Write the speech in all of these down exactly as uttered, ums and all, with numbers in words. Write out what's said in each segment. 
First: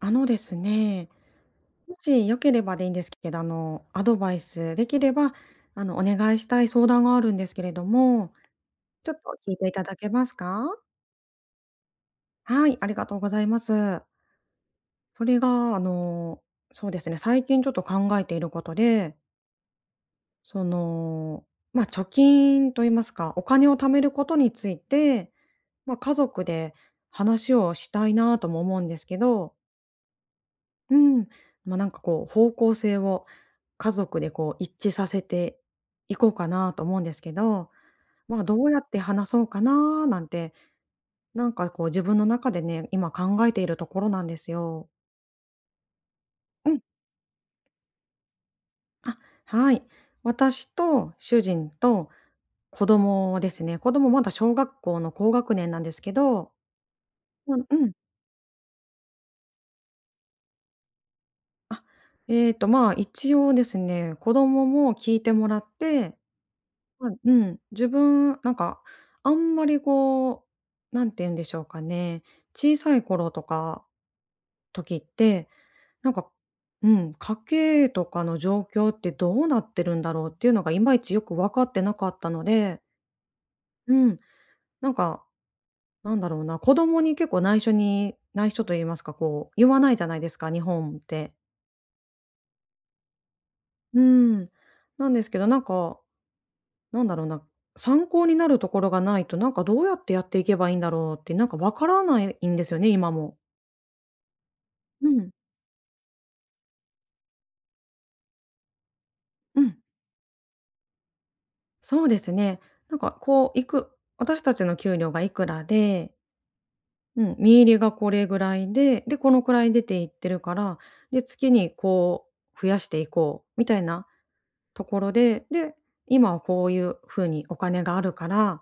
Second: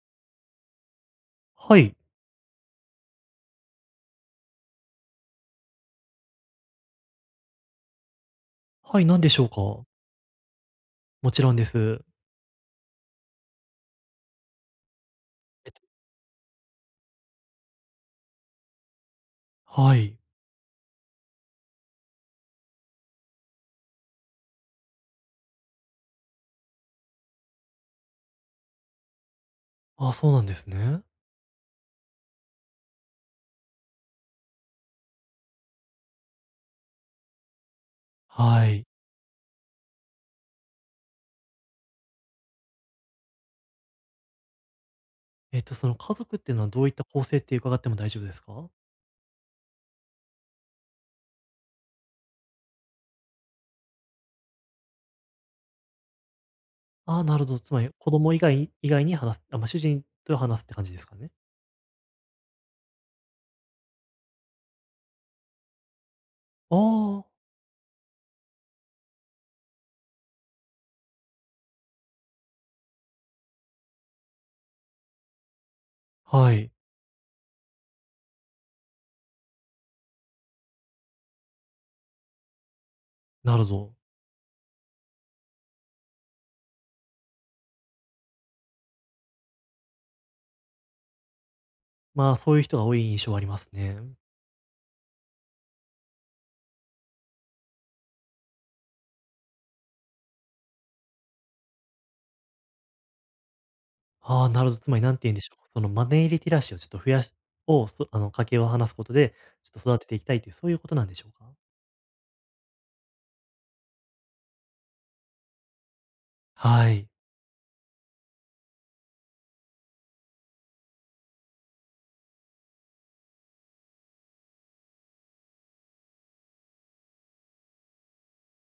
あのですね、はもい。し良ければでいいんですけど、あの、アドバイスできれば、あの、お願いしたい相談があるんですけれども、はい、ちょ何っでとしょう聞いていたか？だけますか？もちろんです。はい、ありがとうございます。それえっが、あとの、そうですね、最近ちょっと考えていることで、はい。その、まあ、貯金と言いますか、お金を貯めることについて、まあ、家族で話をしたいなとも思うんですけど。あ、そうなんですうね。ん。まあ、なんかこう、方向性を家族でこう一致させていこうかなと思うんですけど、まあ、どはうやい。って話そうかななんて、なんかこう自分の中でね、今考えているところなんですよ。えっと、その家族っていうのはうん。どういった構成って伺っても大丈夫ですか？あ、はい。私と主人と子供ですね。子供まだ小学校の高学年なんですけど、ああ、なるほうど。んつまうりん。子供以外以外に話す、あ、まあ、主人と話すって感じですかね？あ、えっと、まあ、一応ですね、子供も聞いてもらって、あまあ、あ、うん、自分、なんか、あんまりこう、なんて言うんでしょうかね、小さい頃とか時って、なんか、はい、うん、家計とかの状況ってどうなってるんだろうっていうのがいまいちよく分かってなかったので、なるほうど。ん、なんか、なんだろうな、子供に結構内緒に内緒と言いますか、こう、言わないじゃないですか、日本って。まあ、そういう人が多い印象はありますうね。ん。なんですけど、なんかなんだろうな、参考になるところがないと、なんかどうやってやっていけばいいんだろうって、なんかわからないんですよね、今も。ああ、なるほど。つまりうなんてん、言うんでしょう、そのマネーリテラシーをちょっと増やしを、そあの、家計を話すことで、うちん。ょっと育てていきたいという、そういうことなんでしょうか？そうですね。なんかこう、いく私たちの給料がいくらで、はい、うん、見入りがこれぐらいで、で、このくらい出ていってるから、で、月にこう増やしていこうみたいなところで、で、今はこういう風にお金があるから、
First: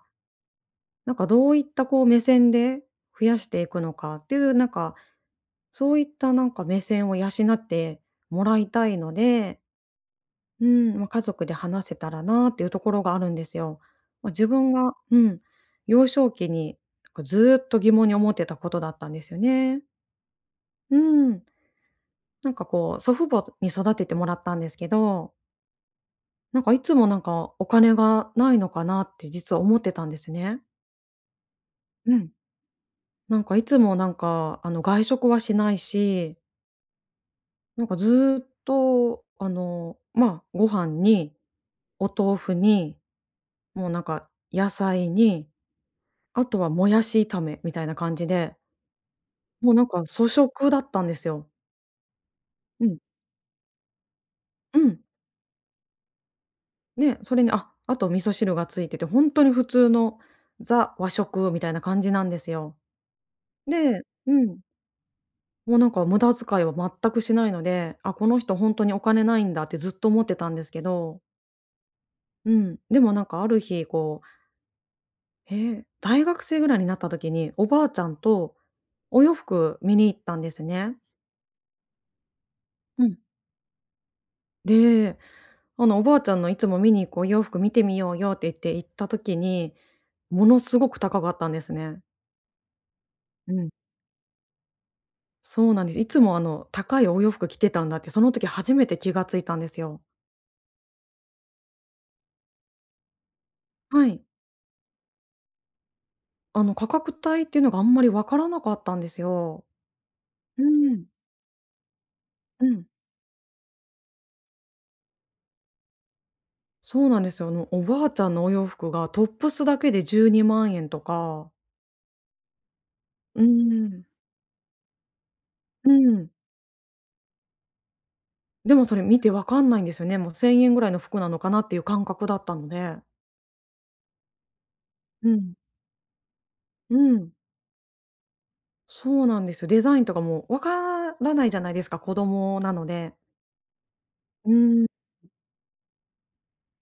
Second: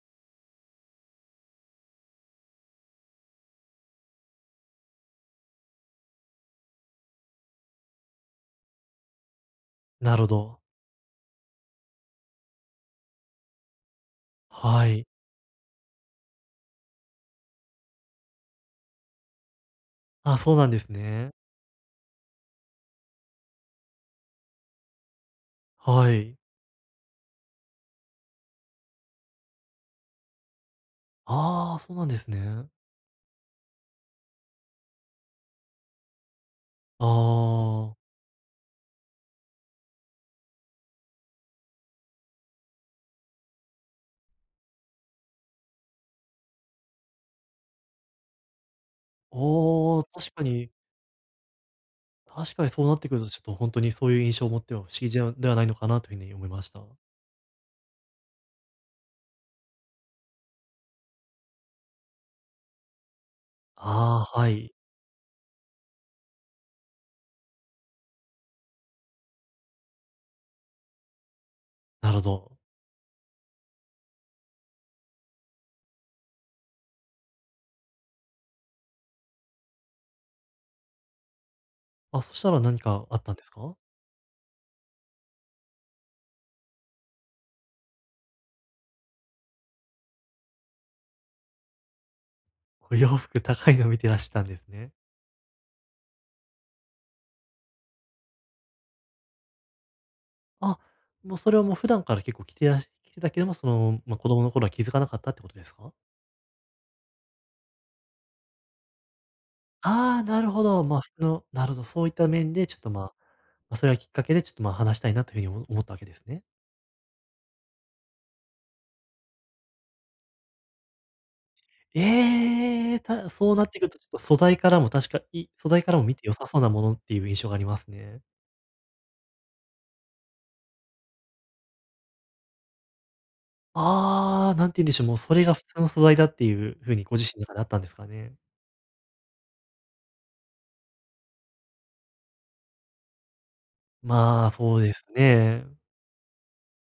なんかどういったこう目線で増やしていくのかっていう、なんかそういったなんか目線を養ってもらいたいので、なるほど。うん、まあ、家族で話せたらなっていうところがあるんですよ。まあ、自分はがい。うん、幼少期になんかずーっと疑問に思ってたことだったんですよね。あ、そうなんですうね。ん。なんかこう、祖父母に育ててもらったんですけど、はい。なんかいつもなんかお金がないのかなって実は思ってたんですね。ああ、そうなんうですん。ね。なんかいつもなんかあの外食はしないし、あなんかずあ。ーっと、あの、ま、あご飯に、お豆腐に、もうなんか野菜に、あとはもやし炒めみたいな感じで、もうなんおかお、粗確か食にだったんですよ。確かにそううなん。ってくると、ちょっとほんとにそういう印象を持ってうは不思ん。議じゃではないのかなという風に思いました。ね、それに、あ、あと味噌汁がついてて、本当に普通のザ和食みたいな感じなんですよ。で、ああ、うはん。い。もうなんか無駄遣いは全くしないので、あ、この人本当にお金ないんだってずっと思ってたんですけど、なるほうど。ん、でもなんかある日こうへえ、大学生ぐらいになった時に、おばあちゃんとお洋服見に行ったんですね。あ、そしたら何うかあん。ったんですか？で、あの、おばあちゃんのいつも見に行くお洋服見てみようよって言って行った時に、ものすごく高かったんですね。お洋服うん。高いの見てらしたんですね。そうなんです。いつも、あの、高いお洋服着てたんだって、その時初めて気がついたんですよ。あ、もうそれはもう普段から結構着てらし着てたけども、その、はま、い。子供の頃は気づかなかったってことですか？あの、価格帯っていうのがあんまり分からなかったんですよ。ああ、なるほうど。まあ、ん。そのなるほど、そういった面うでちょっん。と、まあ、まあ、それがきっかけでちょっと、まあ、話したいなというふうに思思ったわけですね。そうなんですよ。あの、おばあちゃんのお洋服がトップスだけでじゅうにまん円とか。ええ、たうそうなってくるとちん。ょっと素材からも確かい素材うからも見てん。良さそうなものっていう印象がありますね。でもそれ見てわかんないんですよね。もうせんえんぐらいの服なのかなっていう感覚だったので。ああ、なんて言うんでしょう、もううそれがん。普通の素材だっていうふううにご自ん。身の中であったんですかね。そうなんですよ。デザインとかもわからないじゃないですか、子供なので。まあ、うそうん。ですね。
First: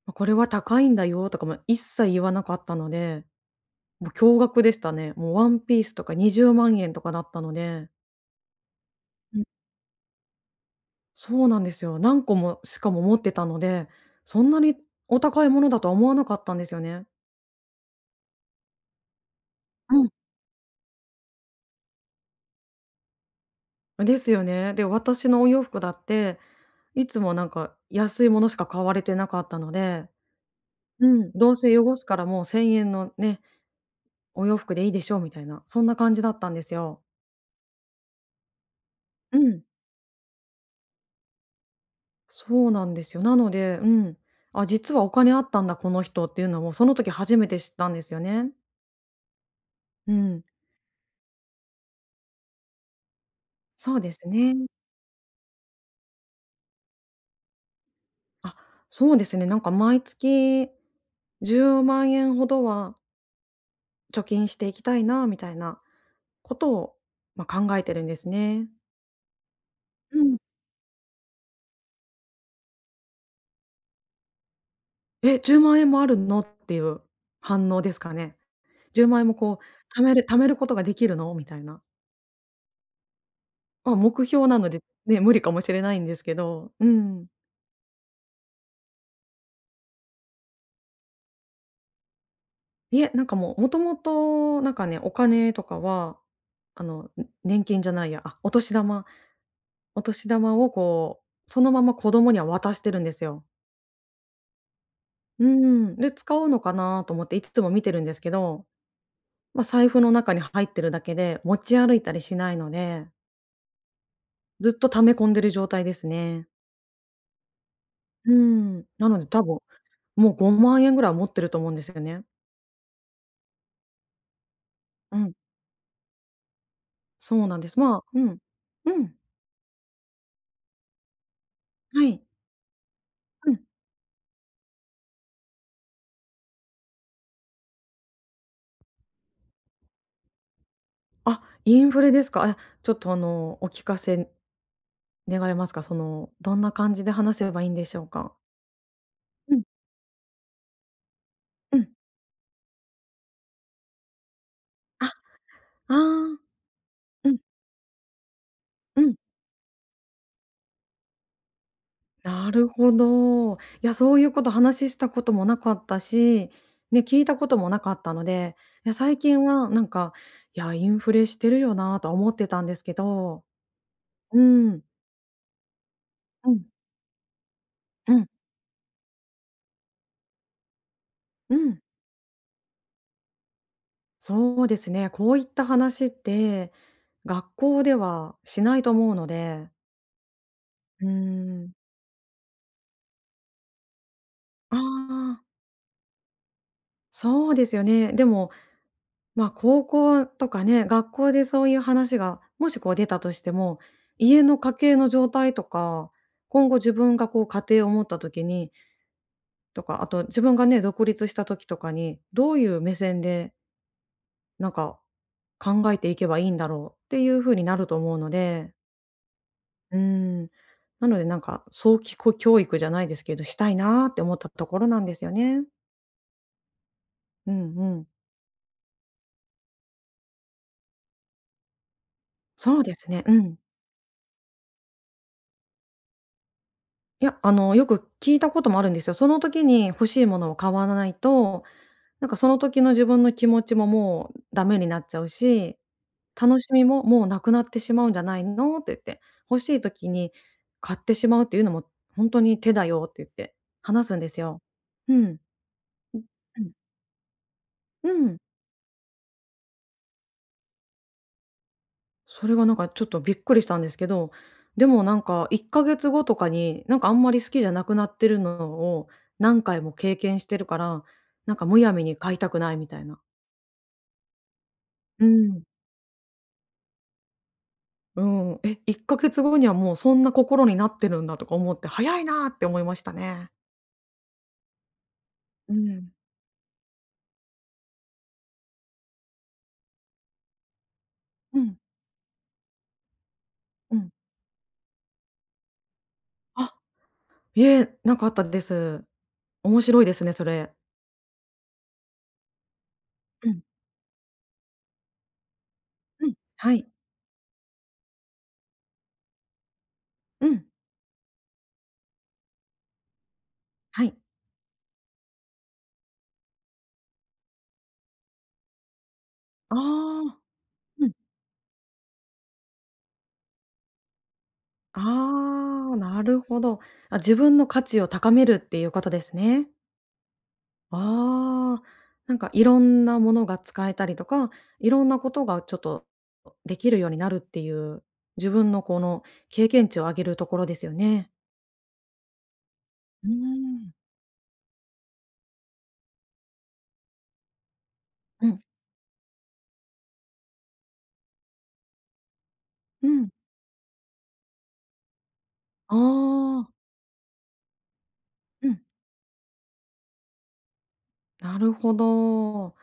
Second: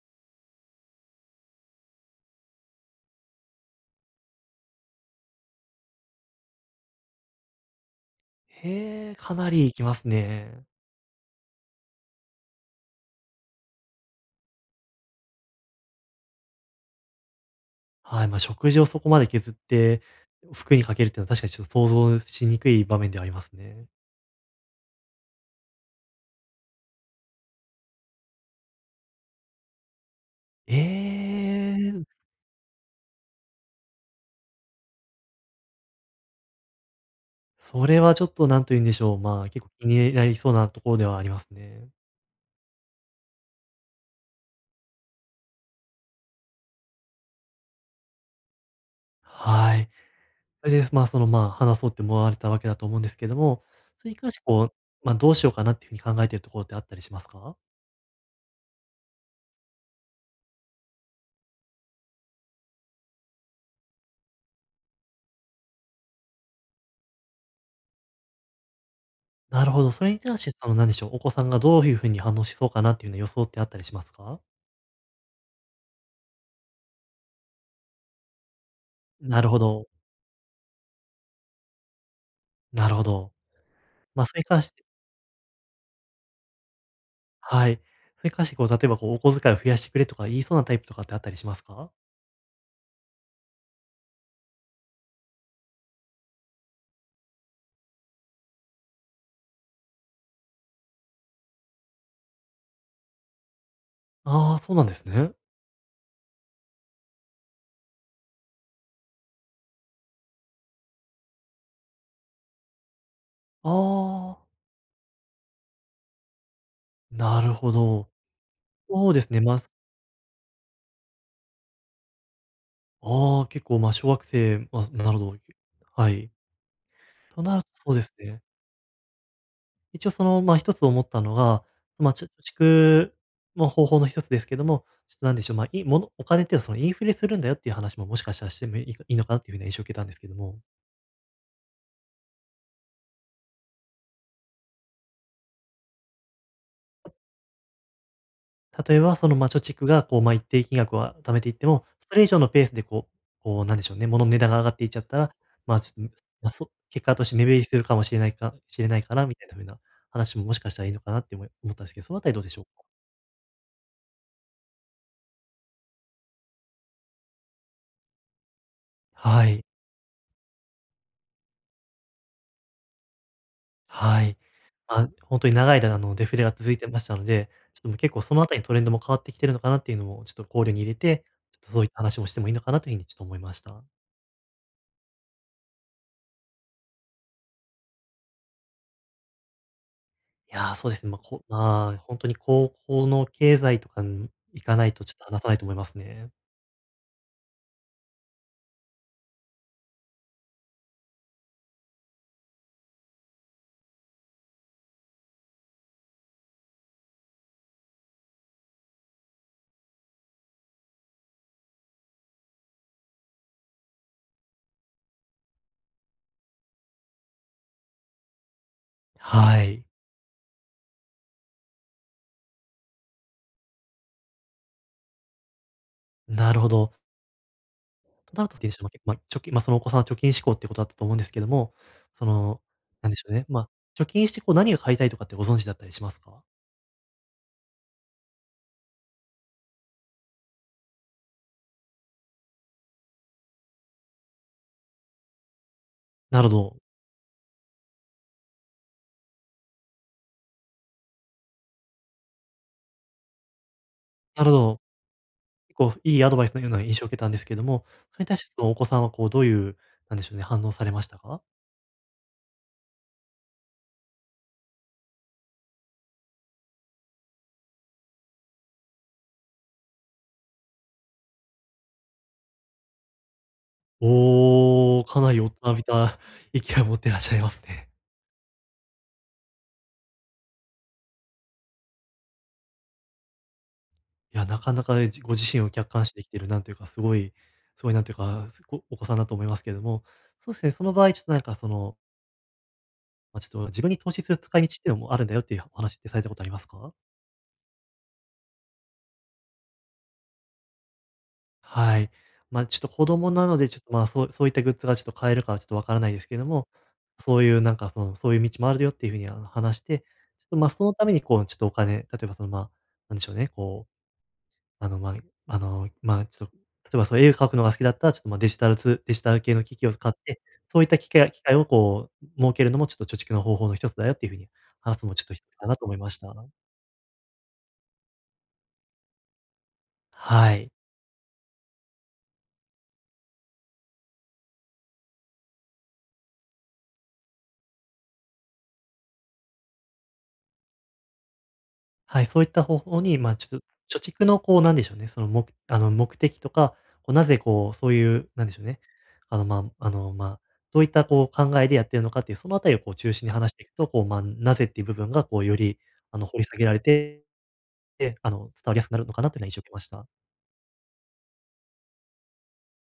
ま、これは高いんだよとかも一切言わなかったので、もう驚愕でしたね。もうワンピースとかにじゅうまん円とかだったので。へえ、かうん、なりいきますね。そうなんですよ。何個もしかも持ってたので、そんなにお高いものだとは思わなかったんですよね。はい、ま、あ食事をそこまで削って、うん。服にかけるっていうのは確かにちょっと想像しにくい場面ではありますね。ですよね。で、私のお洋服だって、いつもなんか安いものしか買われてなかったので、えうん、どうせ汚え、すからもうせんえんのね、お洋服でいいでしょうみたいな、そんな感じだったんですよ。それはちょっと何と言うんでしょう、うまあ、結ん。構気になりそうなところではありますね。そうなんですよ。なので、うん。あ、実はお金あったんだ、この人っていうのも、その時初めて知ったんですよね。はい。うん。それで、まあ、その、まあ、話そうって思われたわけだと思うんですけども、そうそでれにす関してね。こう、まあ、どうしようかなっていうふうに考えているところってあったりしますか？あ、そうですね。なんか毎月じゅうまん円ほどは貯金していきたいな、みたいなことを、まあ、考えてるんですね。なるほど、それうにん。対して、その、何でしょう、お子さんがどういうふうに反応しそうかなっていうような予想ってあったりしますか？「え、じゅうまん円もあるの？」っていう反応ですかね。10万円もなるほこど、う、貯める貯めることができるの？みたいな。なるほど。まあ、ま目あ、それに標な関のしで、てね、無理かもしれないんですけど、うん。はい。それに関してこう、例えばこう、お小遣いを増やしてくれとか言いそうなタイプとかってあったりしますか？いえ、なんかもう、もともと、なんかね、お金とかは、あの、ん年金じゃないや、あ、お年玉お年玉をこう、そのまま子供には渡してるんですよ。ああー、そうなんですね。うん。で、使うのかなと思っていつも見てるんですけど、まあ、財布の中に入ってるだけで、持ち歩いたりしないので、ああ。ずっと溜め込んでる状態ですね。なるほど。うん、なそうのでですね、多まあ、分、すもうごまん円ぐらいは持ってると思うんですよね。ああ、結構、まあ、小学生、まあ、なうるほん、ど。はい。そとうななんるでとす。そうまであすうん、ね。うん、一応その、まあ、一つ思ったのが、はまあ、い、ちょ貯蓄うん。の方法の一つですけども、ちょっとなんでしょう、まあ、いいものお金っていうのはそのインフレするんだよっていう話ももしかしたらしてもいいかいいのかなっていうふうな印象を受けたんですけども。あ、インフレですか。あ、ちょっとあの、お聞かせ願えますか？その、どんな感じで話せばいいんでしょうか？例えば、その、まあ、う貯ん、蓄が、こう、まあ、一定金額は貯めていってうも、ん。それ以上のペースで、こうこう、なんでしょうね、物の値段が上がっていっちゃっあ、あたら、まあ、ちあ、ょっと、まあ、そ結果としうてん、目減りするかもしれないかしれなういん。からみたいなふうな話も、もしかしたらいいのかなって思い思ったんですけど、そのあたりどうなでしょうるか？ほど。いや、そういうこと話したこともなかったし、ね、聞いたこともなかったので、いや、最近はい。はなんか、いや、インフレしてるよなとは思ってたんですけど、はい。うん、まあ、ほんとに長い間、あの、デフレうがん、続いてましたので、ちょっともうう結構ん、そのあたりのトレンドも変わってきてるのかなっていうのも、ちょっと考慮に入れて、うちょっとん。そういった話もしてもいいのかなという風にちょっと思いました。そうですね。こういった話って、学校ではしないと思うので、いやー、そうですうね。まあ、こん。まあ、本当に高校の経済とか、に行かあないとちょっと話あ、さないと思いますね。そうですよね。でもま、あ高校とかね、学校でそういう話が、もしこう出たとしても、家の家計の状態とか、今後自分がこう家庭を持った時にとか、あと自分がね、独立した時とかに、どういう目線でなんか考えていけばいいんだろうっていう風になると思うので、はい。うん、なのでなんか早期こ教育じゃないですけど、したいなーって思ったところなんですよね。なるほど。うんうん。となると、ていしま、結構、ま、貯金まあ、そのお子さんは貯金志向ってことだったと思うんですけども、その、そうでなすんでね、しょううね、ん。まあ、貯金してこう何が買いたいとかってご存知だったりしますか？いや、あの、よく聞いたこともあるんですよ。その時に欲しいものを買わないと、なんかその時の自分の気持ちももうダメになっちゃうし、なるほ楽しど。みももうなくなってしまうんじゃないのって言って、欲しい時に買ってしまうっていうのも本当に手だよって言って話すんですなるほよ。ど。結構いうん。いアドバイスのうようん。な印象を受けたんですけども、うそれに対ん。して、そのお子さんはこうどういう、なんでしょうね、反応されましたか？それがなんかちょっとびっくりしたんですけど、でもなんかいっかげつごとかに、なんかあんまり好きじゃなくなってるのを何回も経験してるから、なんかむやみに買いたくないみたいな。おーかうなり大ん。人びた 意見を持ってらっしゃいますね。うん。え、いっかげつごにはもうそんな心になってるんだとか思って、早いなって思いましたね。いや、なかなかね、ご自身をう客観ん。視できてる、なんていうか、すごい、すごいなんていうか、すごお子さんだと思いますけれども、そうですね、その場合、ちょっとなんかうそん。の、まあ、ちょっと自分うにん。投資する使い道っていうのもあるんだよっていうお話ってされたことありますあ、か？いえ、なんかあったです。面白いですね、それ。はい。まあ、ちょっと子供なうのん。で、ちょっと、まあ、そうそういったグッズがちょっと買えるかはちょっとわからないでうすん。けれども、はい。そういうなんかその、そういう道もあるよっていうふうに、あの、話して、ちうょっと、ん。まあ、そのためにこう、ちょっとお金、例えばその、ま、あなんでしょうね、こうはい。あの、まあ、あの、まあ、ちょっと、例えばそういう絵を描くのが好きだったら、ちょっと、ま、デジタルツデジタル系のあ機器を買っあ。て、そういったう機ん。械機械をこう、設けるのもちょっと貯蓄の方法の一つだよっていう風に話すのもちょっと一つだなとあ思あ、いましなた。るほど。あ、自分の価値を高めるっていうことですね。はい。ああ、なんかいろんなものが使えたりとか、いろんなことがちょっとできるようになるっていう、自分のこの経験値を上げるところですよね。はい、そういった方法に、うーまあ、ちょっん。と、貯蓄のこう、なんでしょうね、その、目あの、目的とか、こう、なぜこう、そういう、なうんでん、しょうね、あの、まあ、あの、まあ、どういったこう、考えでやってるのかっていう、そのあたりをこうう中心ん。に話していくと、こう、まあ、なぜっていう部分がこう、より、ああの、掘り下げられあ、てで、あの、伝うわりん、やすくなるのかなというのは印象を受けました。なるほど。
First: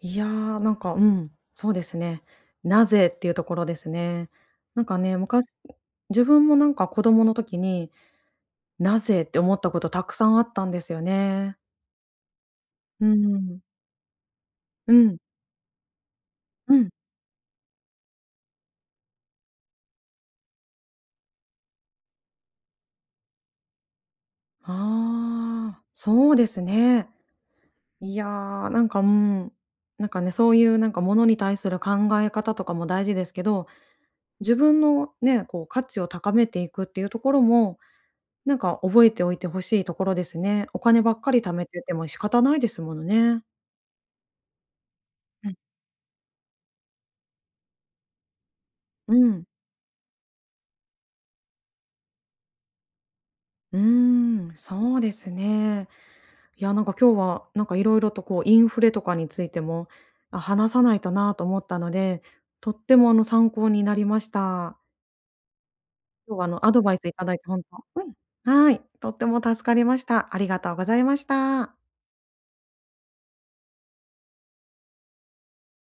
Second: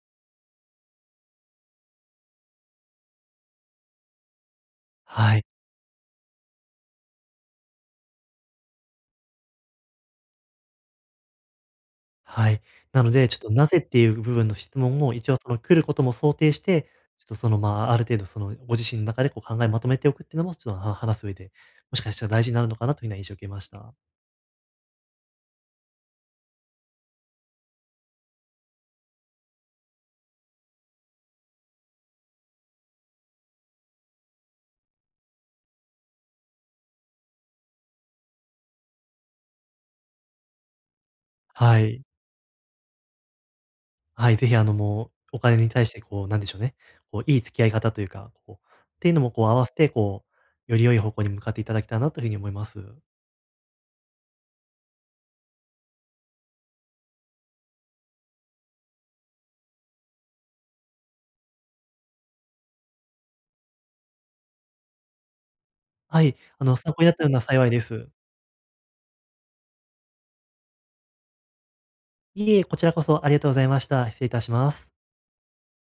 いやー、なんか、うん、そうですね。なぜっていうところですね。なんかね、はい。昔自分もなんか子供の時になぜって思ったことたくさんあったんですよね。はい。なうので、ちょっとん。なぜっていう部分の質う問も、ん。一応その来ることも想定しうん。て、ちょっとその、まあ、ある程度そのご自身の中でこう考えまとめておくっていうのも、ちょっとは話す上で、もしかしたら大事になるのかなというような印象を受けました。ああ、そうですね。いやー、なんか、うん、なんかね、そういうなんかものに対する考え方とかも大事ですけど、自分のね、こう価値を高めていくっていうところも、なんか覚えておいてほしいところですね。お金ばっかり貯めはててい。も仕方ないですものね。はい、ぜひあの、もう、おうん。金に対してこう、なんでしょうね、こう、いい付き合い方というか、こう、っていううのもん。こう合わせて、こう、より良い方向に向かっていただけたらなという風に思います。うーん、そうですね。いや、なんか今日は、なんかいろいろとこうインフレとかについても、あ、話さないとなと思ったので、とってもあの参考になりました。は今い、日はああのアの、ド参バイ考にスいなったたようだいなて本幸いで当、す。うん、はい、とっても助かりました。ありがとうございました。いえいえ、こちらこそありがとうございました。失礼いたします。